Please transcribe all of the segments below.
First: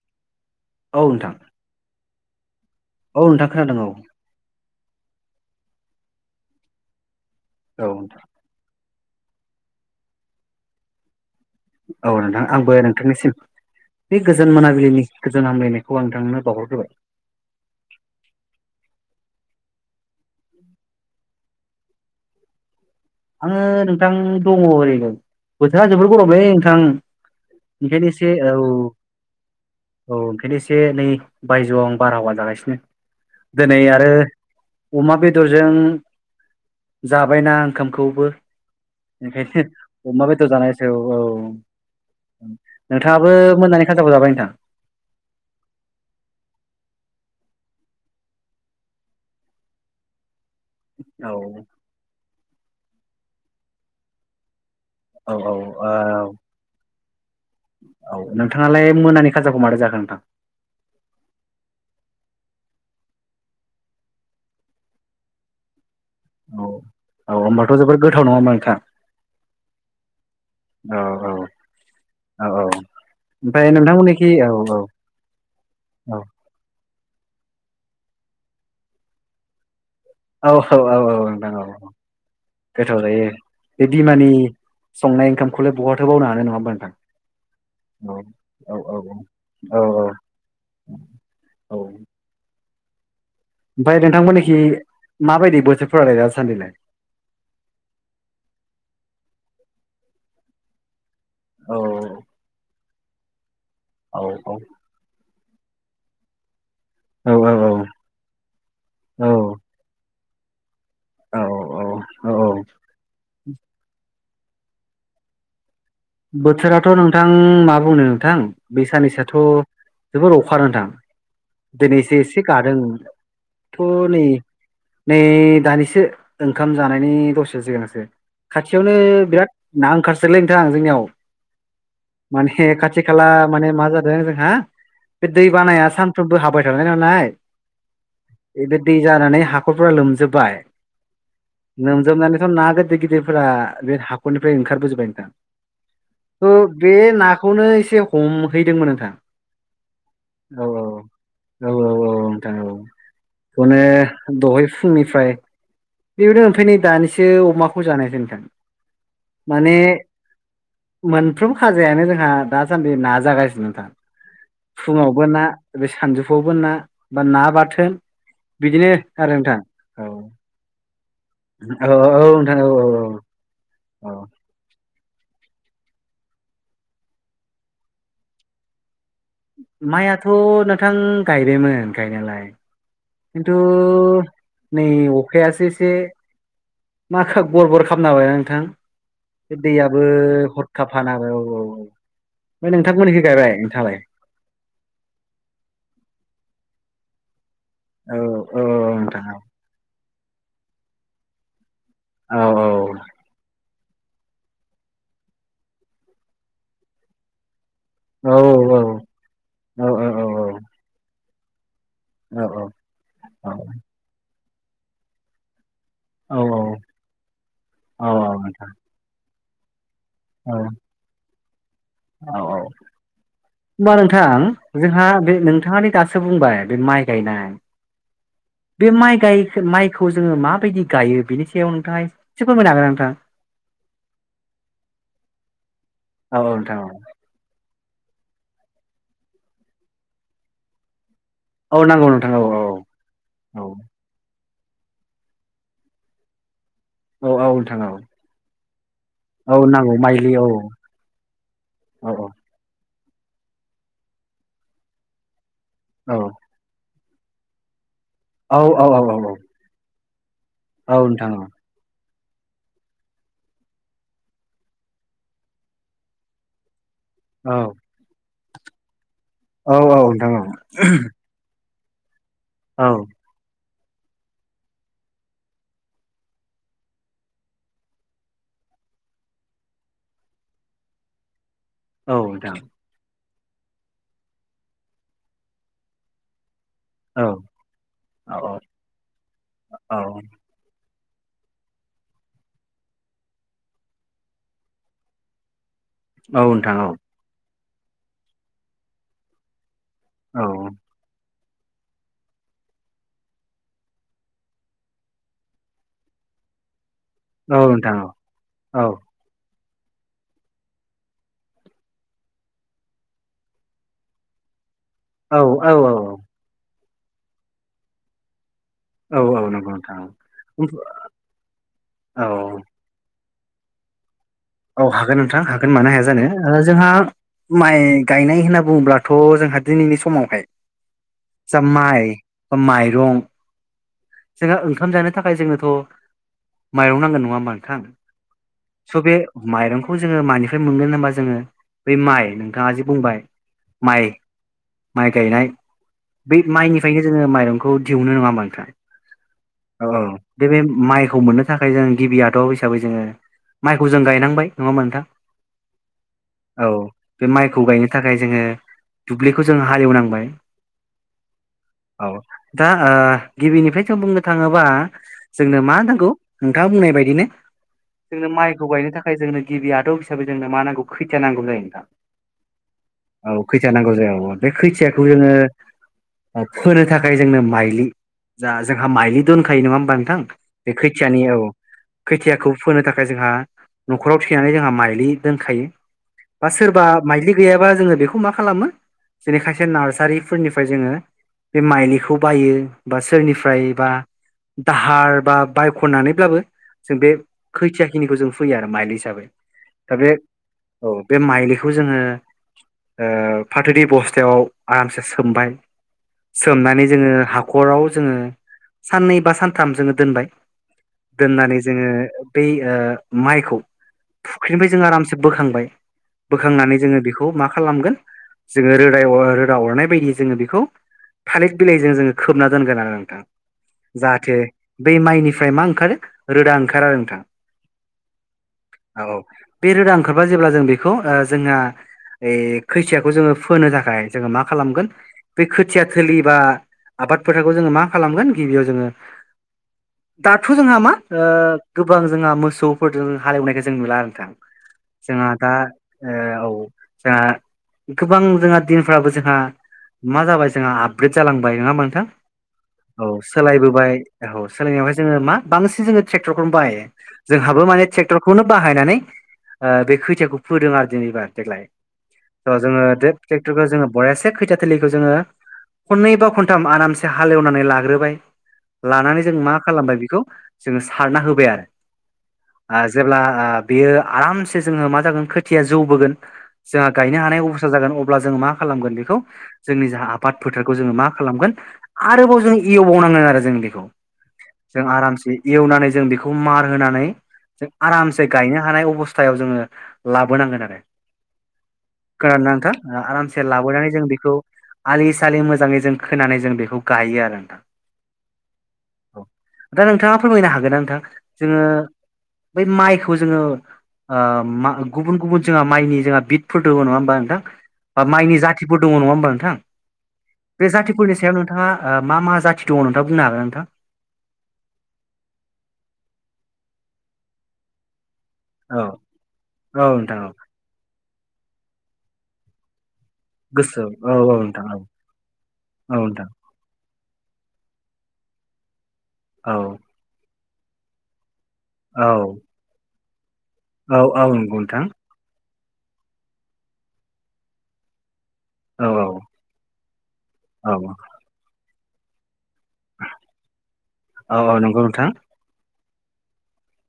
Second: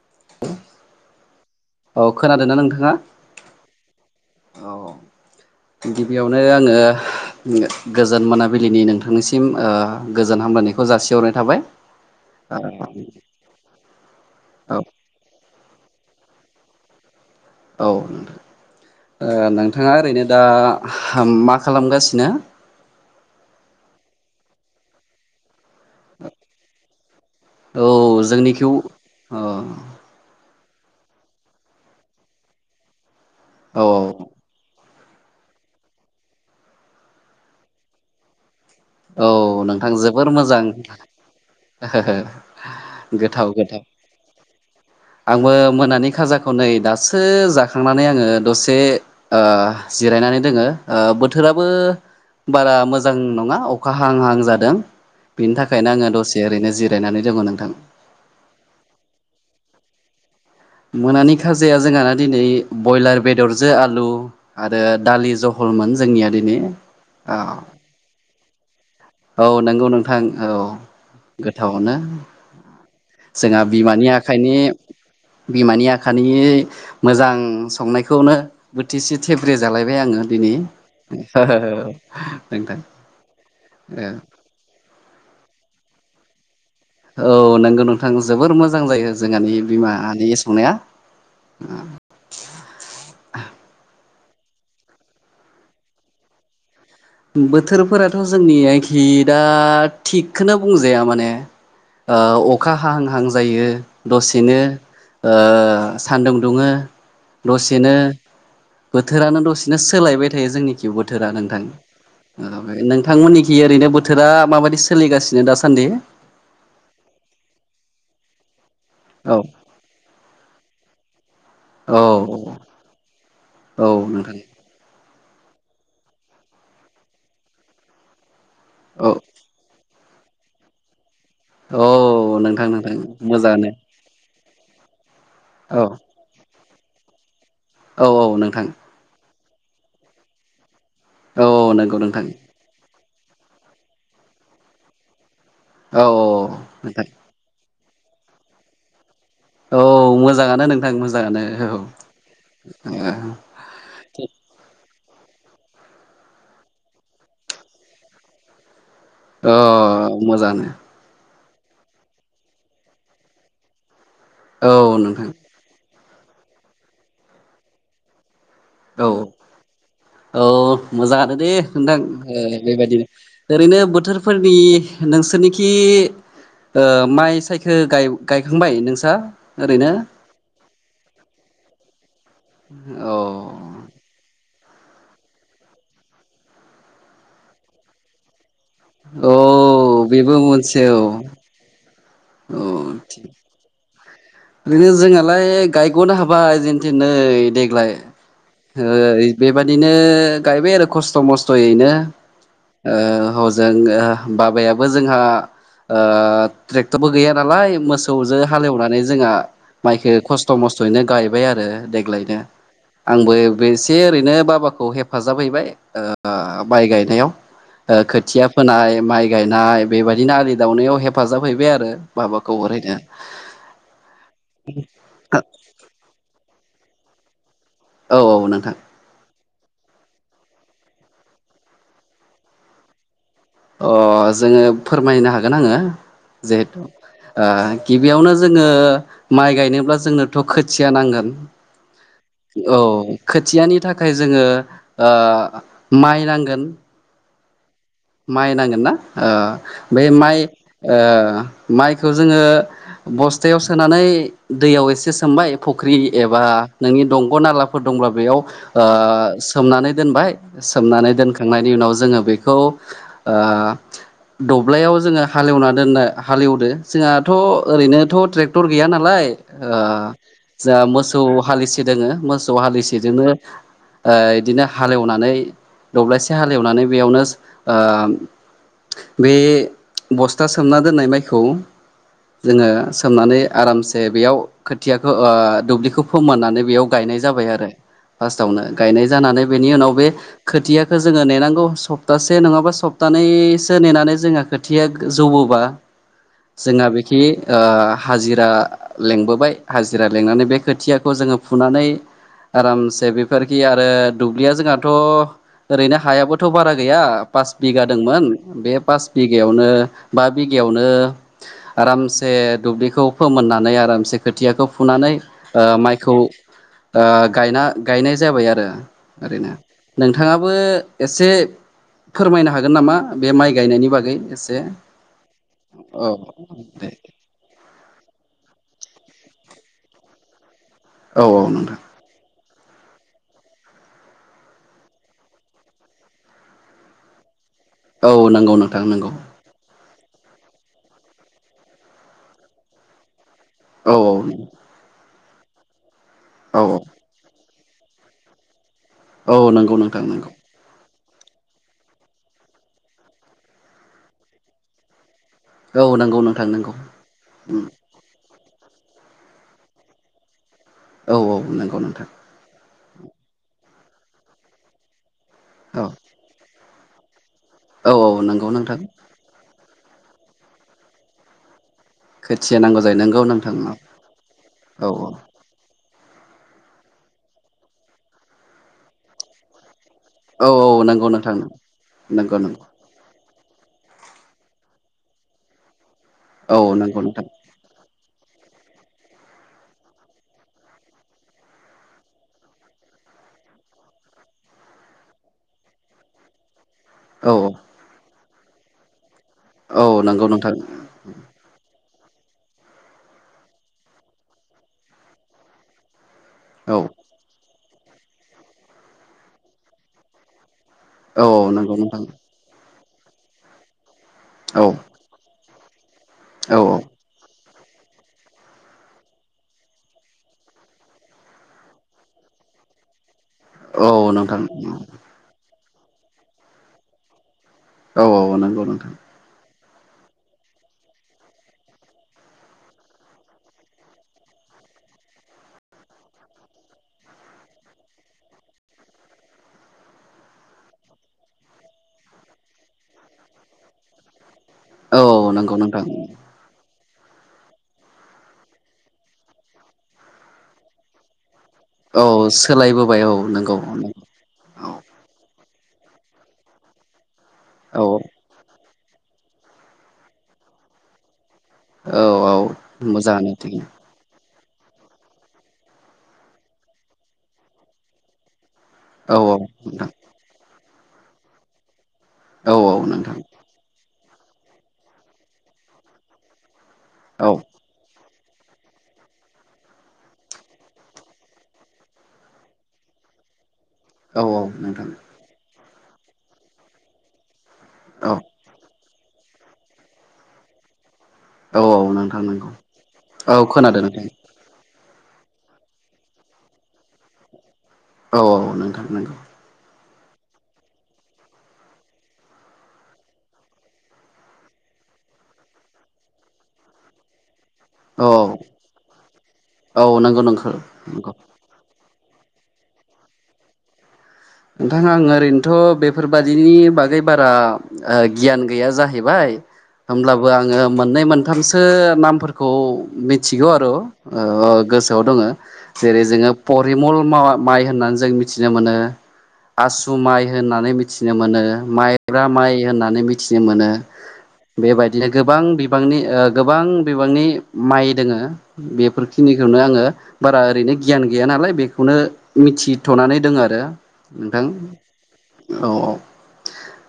[inaudible] औ नोंथां। औ खोनादों नों औ नोंथां खोनादों औ। गिबियावनो आङो औ नोंथां गोजोन मोनाबिलिनि नों नोंनिसिम ओ गोजोन हामलायनायखौ जासिहर औ नोंथां आंबो नोंथांनिसिम बे गोजोन मोनाबिलिनि गोजोन हामलायनाय खौ आं नोंथांनो बावहरग्रोबाय। औ। ओ नोंथाङा ओरैनो दा मा खालामगासिनो? आङो नोंथां दङ ओरैनो बोथोरा जोबोद गरमलै नोंथां। औ ओंखायनो एसे औ जोंनिखिव औ औ ओंखायनो एसे नै बायजोआव आं बारहावा जागासिनो दोनै औ आरो अमा बेदरजों जाबायना ओंखामखौबो औ बेखायनो नोंथां अमा जोबोर बेदद मोजां जानायसै औ औ। नोंथाङाबो गोथाव गोथाव मोनानि खाजाखौ जाबाय नोंथां। आंबो मोनानि खाजाखौ नै दासो जा खांनानै आङो दसे ओ जिरायनानै दोङो ओ औ बोथोराबो बारा मोजां नङा अखा हां हां जादों औ बेनि औ थाखायनो आङो औ दसे ओरैनो जिर औ नोंथाङालाय मोनानि खाजाखौ मारै जाखो नोंथां। मोनानि खाजाया जोंहाना दिनै बयलार बेदरजो आलु आरो दालि जहलमोन जोंनिया दिनै। औ औ होमबाथ' जोबोर गोथाव नङा होमबा नोंथां औ नंगौ नोंथां औ औ औ गोथावयानो। औ जोंहा ओमफ्राय बिमानि नोंथांमोननिखि औ आखाइनि औ बिमानि औ आखानि मोजां संनायखौनो बोथिसे थेब्रे जालाय बाय आङो औ दिनै औ औ औ नोंथां औ औ नोंथां। गोथाव जायो बे बिमानि संनाय ओंखामखौलाय बहाथो बावनो हानो नङा होमबा। नोंथां औ नंगौ नोंथां औ जोबोर औ मोजां जायो जोंहानि औ औ औ बिमानि संनाया औ। ओमफाय नोंथांमोनखि माबायदि बोथोरफ्रालाय दासान्दिलाय? बोथोरफोराथ जोंनि आयखि दा थिगखोनो बुंजाया माने औ ओ अखा हाहां हां जायो औ औ दसेनो ओ सान्दुं दुङो औ औ दसेनो बोथोरानो दसेनो सोलायबाय थायो जोंनि। बोथोरा औ नोंथां औ औ नोंथांमोननिखि ओरैनो बोथोरा माबायदि सोलिगासिनो दासान्दि? बोथोराथ' नोंथां मा बुंनो नोंथां। बे औ सानैसोआथ' जोबोर अखा नोंथां। औ दिनैसो एसे गादोंथ' औ नै नोंथां नै दानिसो ओंखाम जानायनि दसे सिगोनांसो खाथियावनो औ बिराद नाहांखारसोलै नोंथां जोंनियाव। औ नोंथां माने नोंथां खाथि खाला मोजाङानो माने मा जादों जोंहा बे दै औ बानाया सानफ्रोमबो हाबाय देरबायनालाय औ औ नोंथां बे दै जानानै हाखरफोरा लोमजोबबाय औ नंगौ नोंथां लोमजोबनानैथ' ना गिदिर गिदिरफोरा बे हाखरनिफ्राय ओंखारबोजोबबाय नोंथां औ ओ बे नोंथां नाखौनो एसे हमहैदोंमोन नोंथां औ औ मोजाङानो नोंथां मोजाङानो औ ओ खौनो दहाय फु फुंनिफ्राय बेबायदिनो मोनफैनाय दानिसो अमाखौ जानायसै नोंथां अ माने मजां मोनफ्रोम खाजायानो जोंहा दासान्दि ना जागासिनो नोंथां औ फुङावबो नोंथां ना बे सानजौफुआवबो ना बा ना बाथोन बिदिनो औ आरो नोंथां औ मोजाङानो दे औ नोंथां औ नोंथां औ बेबायदिनो ओरैनो औ बोथोरफोरनि नोंसोरनिखि ओ माइ सायखो गायखांबाय नोंसोर माइयाथ' नोंथां गायबायमोन गायनायालाय औ खिन्थु नै अखायासो एसे माखा गरबर खालामना होबाय ना नोंथां औ बे दैयाबबो बेबो हरखाफ हानाहोबाय औ औ औ अ नोंथांमोननिखै गायबाय नोंथाङालाय ओरैनो जोंनालाय गायग'नो हाबाय जेनथेन नै देग्लाय औ औ ओ नोंथां औ बेबायादिनो गायबाय आरो खस्थ' मस्थ'यैनो अ हजों ओ बाबायाबो जोंहा ओ ट्रेक्टरबो गैया नालाय औ मोसौजों हालेवनानै जोंहा औ माइखो खस्थ' मस्थ'यैनो गायबाय आरो देग्लायनो औ औ आंबो बे एसे ओरैनो बाबाखौ हेफाजाब हैबाय औ ओ माइ गायनायाव ओ औ औ खोथिया फोनाय माइ गायनाय बेबायदिनो औ आलि जावनायाव हेफाजाब हैबाय आरो औ औ बाबाखौ ओरैनो होनबा नोंथां जोंहा बे नोंथाङानि दासो बुंबाय बे माइ गायनाय औ औ नोंथां बे माइ गाय माइखौ जोङो माबायदि गायो बेनि सायाव नोंथाङा एसे फोरमायनो हागोन नोंथाङा अ जोङो फोरमायनो हागोन आङो हागोन ना नोंथां? औ नोंथां जिहेथु औ ओ गिबियावनो जोङो माइ गायनोब्ला जोंनोथ' खोथिया नांगोन औ नांगौ नोंथां औ खोथियानि थाखाय जोङो ओ माइ नांगोन औ औ नोंथां औ माइ नांगोन ना औ ओ नांगौ बे माइलि माइ औ ओ औ माइखौ जोङो बस्थायाव सोनानै दैयाव एसे सोमबाय फुख्रि औ एबा नोंनि दंग' नालाफोर दंब्ला बेयाव औ ओ औ औ सोमनानै दोनबाय सोमनानै नोंथां औ दोनखांनायनि उनाव जोङो बेखौ ओ दब्लायाव जोङो हालेवना दोननो हालेवदो जोंहाथ' औ ओरैनोथ' ट्रेक्टर गैया नालाय ओ औ औ नोंथां औ नोंथां औ जों मोसौ हालि से दङो मोसौ औ हालिसेजोंनो ओ बिदिनो हालेवनानै दब्लायसे हालेवनानै बेयावनो ओ बे बस्था सोमना दोननाय माइखौ औ औ जोङो सोमनानै आरामसे बेयाव खोथियाखौ ओ दुब्लिखौ फोमोननानै बेयाव गायनाय जाबाय आरो फार्स्टावनो गायनाय जानानै बेनि उनाव बे खोथिया खो जोङो नेनांगौ सप्ता से नङाबा सप्तानैसो नेनानै जोंङो खोथिया जौबोबा। नोंथां जोंहा औ बेखि ओ हाजिरा लिंबोबाय। हाजिरा औ लिंनानै बे खोथियाखौ जोङो फुनानै। आरामसे बेफोरखि आरो दुब्लिया जोंहाथ ओरैनो हायाबोथ बारा गैया। पास औ बिघा नोंथां औ दंमोन बे औ पास बिगायावनो। बा बिगायावनो आरामसे दुब्लिखौ फोमोननानै आरामसे खोथियाखौ फुनानै औ ओ औ औ माइखौ ओ गायना गायनाय जाबाय आरो। ओरैनो नंगौ नोंथां नोंथाङाबो एसे औ फोरमायनो हागोन नामा? बे माइ गायनायनि बागै। एसे औ हागोन नोंथां हागोन मानो हाया औ जानो। दे जोंहा माइ गायनाय होनना बुङोब्लाथ' जोंहा दिनैनि समावहाय औ जा नोंथां माइ माइरं जोंहा ओंखाम जानो थाखाय जोंनोथ' माइरं नांगोन नङा होमबा? नोंथां औ नंगौ नोंथां स' नंगौ। बे माइरंखौ जोङो मानिफ्राय मोनगोन होनबा जोङो बै माइ नोंथाङा जि बुंबाय। औ माइ माइ गायनाय बे औ माइनिफ्रायनो जोङो माइरं खौ दिहुनो नङा होनबा नोंथां औ नंगौ ओ नोंथां नंगौ बे बे माइ खौ मोननो थाखाय जों गिबि आदब हिसाबै जोङो माइखौ जों गायनांबाय नङा होनबा नोंथां। औ नंगौ नोंथां औ नंगौ बे माइखौ गायनो थाखाय जोङो। दुब्लिखौ जों हालेव नांबाय। औ औ नंगौ नोंथां। दा ओ गिबिनिफ्रायथ बुंनो थाङोबा जोंनो मा औ नांगौ। दा बुंनाय बायदिनो। औ औ नंगौ नो खौ गायनो थाखाय जोंनो गिबि आदब हिसाबै जोंनो मा नांगौ खैथिया नांगौ जायो नोंथां। खोथिया नांगौ जायो नंगौ औ नोंथां खैथिया नांगौ जायो। औ बे औ खैथियाखौ जोङो। फोनो थाखाय जोंनो माइलि जा जोंहा माइलि दोनखायो नङा होमबा थां औ बे औ नंगौ खैथियानि औ नोंथां नंगौ खोथियाखौ नंगौ फोनो थाखाय जोंहा। न'खराव थिनानै जोंहा माइलि दोनखायो। बा औ सोरबा नंगौ नोंथां माइलि गैयाबा जोङो बेखौ मा खालामो जेरै खायसे नार्सारिफोरनिफ्राय जोङो। बे माइलिखौ बायो। बा सोरनिफ्राय बा दाहार बा बायखनानैब्लाबो जों बे औ खैथिया खिनिखौ जों फोयो आरो माइलि हिसाबै। औ दा बे नंगौ नोंथां औ बे माइलिखौ जो जोङो ओ फाथोनि बस्थायाव आरामसे सोमबाय। औ सोमनानै जोङो हाखराव जोङो साननै बा सानथाम जोङो दोनबाय। औ दोननानै नंगौ जोङो नोंथां बै ओ माइखौ औ फुख्रिनिफ्राय जोङो आरामसे बोखांबाय औ बोखांनानै जोङो बेखौ मा खालामगोन जोङो रोदाव ओ रोदा अरनाय बायदि जोङो बेखौ थालिद बिलाइजों जोङो खोबना दोनगोन आरो नोंथां। औ जाहाथे नोंथां बै माइनिफ्राय मा खारो रोदा ओंखार आरो नोंथां। औ औ नंगौ नोंथां। औ औ बे रोदा ओंखारबा जेब्ला जों बेखौ ओ जोंना ए खोथियाखौ जोङो फोनो थाखाय जोङो मा खालामगोन बे खोथिया थोलि बा आबाद फोथारखौ जोङो मा खालामगोन गिबियाव जोङो। दाथ' जोंहा मा ओ गोबां जोंहा मोसौफोरजों हालेवनायखौ जों नुला आरो नोंथां। औ जोंहा दा नंगौ नोंथां ओ औ। जोंहा गोबां जोंहा दिनफ्राबो जोंहा मा जाबाय जोंहा आपग्रेड जालां बायोना मोनथां औ सोलायबोबाय औ नंगौ सोलायबोबाय औ सोलायनायावहाय जोङो मा बांसिन जोङो ट्रेक्टरखौनो बाहायो। जोंहाबो माने औ ट्रेक्टरखौनो बाहायनानै ओ बे खैथियाखौ फोदों आरो दिनैबार देग्लाय औ औ ओ जोङो देथ मोजाङानो थिग ट्रेक्टरखो जोङो बयासे खोथिया थिलिखो जोङो खनै बा खनथाम आरामसे हालेवनानै लाग्रोबाय। औ लानानै जों मा नोंथां खालामबाय बेखौ जोङो सारना होबाय आरो। औ औ ओ नोंथां जेब्ला ओ बेयो आरामसे जोङो मा जागोन खोथिया जौबोगोन। जोहा गायनो औ हानाय अबस्था जागोन। अब्ला जोङो मा खालामोन बेखौ जोंनि जों आबाद फोथारखौ जोङो मा खालामगोन आरोबाव जों एवबाव नां आरो जों बेखौ औ जों नोंथां आरामसे एवनानै जों बेखौ मार होनानै जों औ आरामसे गायनो हानाय अबस्थायाव जोंङो लाबोनांगोन आरो। औ औ नोंथां खोनादोना नंगौ नोंथां आरामसे औ खोनादों लाबोनानै नोंथां जों बेखौ आलि सालि मोजाङै जों खोनानै जों बेखौ गायो आरो नोंथां। औ औ नोंथां नोंगौ। औ दा नोंथाङा फोरमायनो हागोना नोंथां जोंङो बै माइखौ जोंङो ओ गुबुन गुबुन जोंहा माइनि जोंहा बिदफोर दंङ नङा होमबा नोंथां बा औ माइनि जाथिफोर दंङ नङा होमबा नोंथां औ नंगौ नंगौ बे नंगौ जाथिफोरनि सायाव नोंथाङा ओ मा मा जाथि दङ नोंथांङा बुंनो हागोन नोंथां। नोंथाङा आं ओरैनोथ' बेफोरबादिनि बागै बारा ओ गियान गैया औ जाहैबाय औ नोंथां होमब्लाबो औ आंङो मोननै मोनथामसो नामफोरखौ मिथिगौ आर' गोसोआव औ ओ नोंथां औ गोसोआव दंङ औ जेरै नोंथां जोंङो परिमल माइ होननानै जों मिथिनो मोनो औ आसु माइ होननानै मिथिनो मोनो औ माइब्रा माइ होननानै मिथिनो मोनो औ नंगौ नोंथां बेबायदिनो गोबां बि बांनि ओ गोबां बिबांनि माइ दोंङो। औ औ बेफोरखिनिखौनो आंङो बारा ओरैनो औ गियान गैया नालाय बे खौनो मिथिथ'नानै दों आरो। औ नोंथां औ नंगौ नोंथां औ औ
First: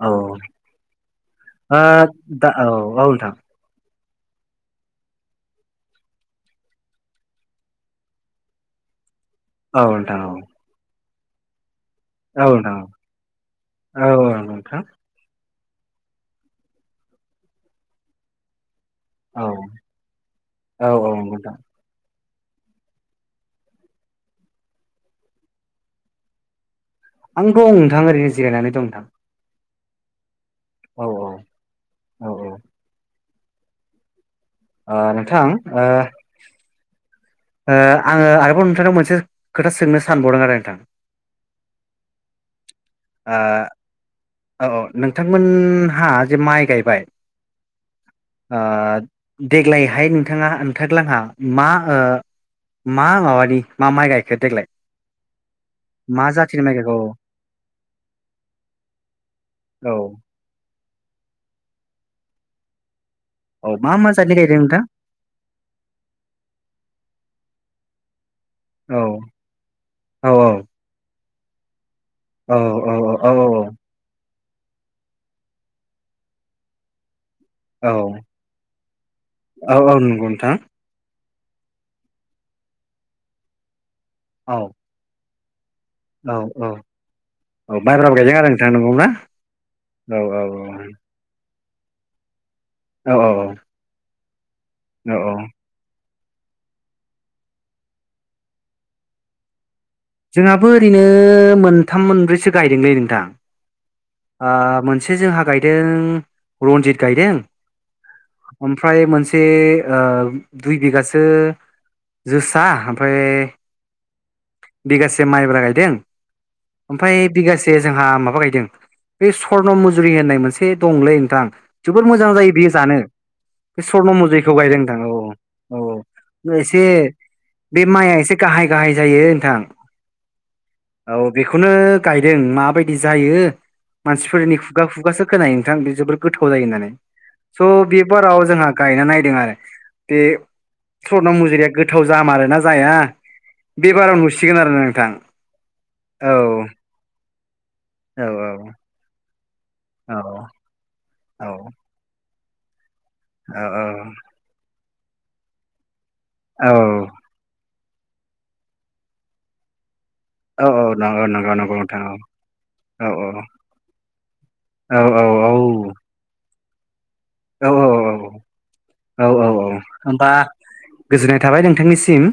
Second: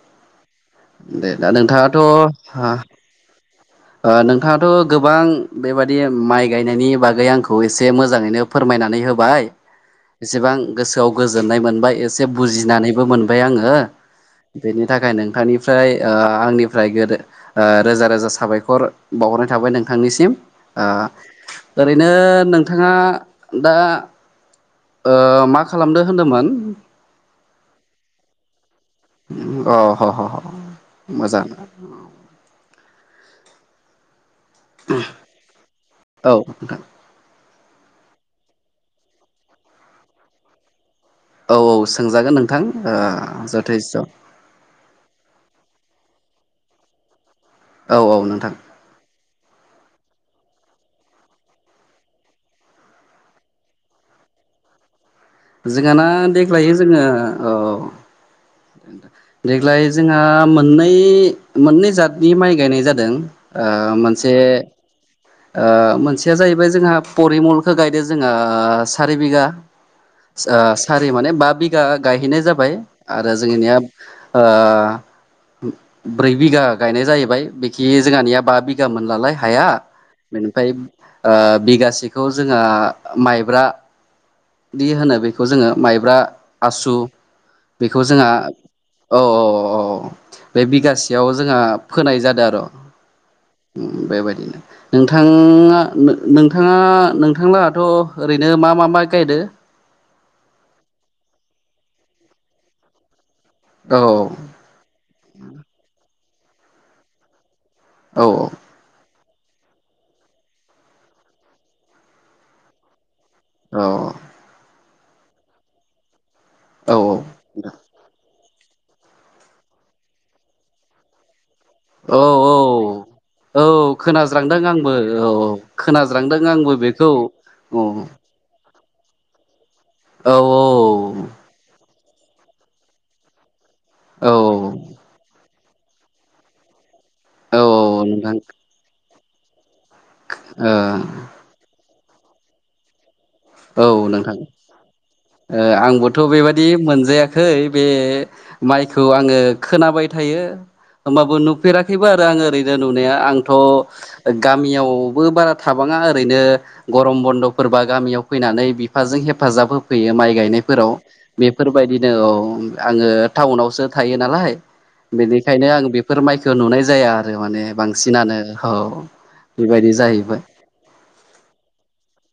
औ दे दा औ नोंथाङाथ' ओ दा औ औ नोंथां ओ नोंथाङाथ' गोबां बेबादि माइ गायनायनि बागै आंखौ एसे मोजाङैनो फोरमायनानै हो बाय औ नोंथां एसेबां गोसोआव गोजोननाय मोनबाय। एसे औ नोंथां बुजिनानैबो मोनबाय आंङो औ औ औ नोंथां बेनि थाखाय नोंथांनि ओमफ्राय ओ आंनिफ्राय गोदो ओ रोजा रोजा साबायखर औ बावहरनाय थाबाय नोंथांनिसिम ओ औ औ नंगौ नोंथां ओरैनो नोंथाङा दा ओ मा खालामदो होन्दोंमोन आं दं नोंथां ओरैनो जिरायनानै दं। नोंथां अम अ ह-ह औ मोजां औ ओ नोंथां ओ औ नोंथां ओ आंङो आरोबाव नोंथांनाव मोनसे खोथा सोंनो सानबावदों आरो नोंथां। औ सोंजागोन नोंथां ओ जथेस्थ' ओ औ नोंथांमोन हा जे माइ गायबाय औ औ नोंथां। ओ देग्लायहाय नोंथाङा नोंथांग्लांहा मा ओ मा माबानि मा माइ गायखो देग्लाय जोंआना मा जाथिनि माइ देग्लायो गायखो जोंङो अ देग्लाय औ जोंहा मोननै-मोननै जातनि माइ गायनाय जादों। ओ औ मा मा मोनसे जातनि गायदों नोंथां ओ मोनसेया जाहैबाय जोंहा परिमलखो गायदो। जोंङो औ सारि बिगा औ ओ सारि माने बा बिघा गायहैनाय औ जाबाय। औ औ आरो जोंङोनिया ओ ब्रै बिगा गायनाय जाहैबाय। बिखि औ जोंहानिया बा बिगाम मोनलालाय हाया औ औ नंगौ नोंथां बेनिफाय ओ बिगासेखौ जोंङा माइब्रा औ दि होनो बेखौ जोंङो माइब्रा औ औ आसु औ बेखौ माइब्राबो जोंहा गायदों आरो नोंथां नंगौ ना औ औ औ बे बिगासेयाव जोंहा फोनाय जादो आर औ औ औ औ नोंथाङा नोंथांङा नोंथांलाहाथ' ओरैनो मा मा माइ गायदो जोंहाबो ओरैनो मोनथाम मोनब्रैसो गायदोंलै नोंथां औ आ मोनसे जोंहा गायदों रनजित गायदों औ ओमफ्राय मोन थे ओ दुइ बिगासो जोसा फाय औ बिगासे माइब्रा गायदों। औ ओमफाय औ बिगासे जोंहा माबा गायदों बे स्वर्न मुजुरि होननाय मोनसे दंलै नोंथां जबोद औ मोजां जायो बे जानो। बे औ स्वर्न मुजुरिखौ खोनाज्रांदों गायदों आंबो नोंथां औ औ खोनाज्रांदों आंबो एसे बेखौ औ बे माइआ एसे गाहाय गाहाय जायो नोंथां [inaudible] औ बेखौनो गायदों माबायदि जायो औ मानसिफोरनि खुगा खुगासो खोनायो थां बि जबोर गोथाव जायो होननानै औ स' बिबाराव नोंथां जोंहा गायना नायदों आरो। बे स्वर्न मुजुरिया गोथाव जामारोना जाया। औ बेबाराव नोंथां, नुसिगोन आरो नोंथां ओ आंबोथ' औ बेबादि मोनजाया खै बे औ माइखौ आङो खोनाबाय औ थायो। होमबाबो औ नुफेराखैबो आरो आं ओरैनो नुनाया आंथ' गामियाव बो बारा थाबाङा ओरैनो औ गरम बन्द'फोरबा गामियाव फैनानै बिफाजों हेफाजाब होफ फैयो माइ औ औ गायनायफोराव नंगौ नंगौ नंगौ नोंथां बेफोरबायदिनो औ आङो औ टाउनावसो थायो नालाय। औ औ औ बेनिखायनो आं बेफोर माइखो नुनाय जाया आरो माने औ बांसिनानो औ औ औ बेबायदि होमबा जाहैबाय। गोजोननाय थाबाय नोंथांनिसिम।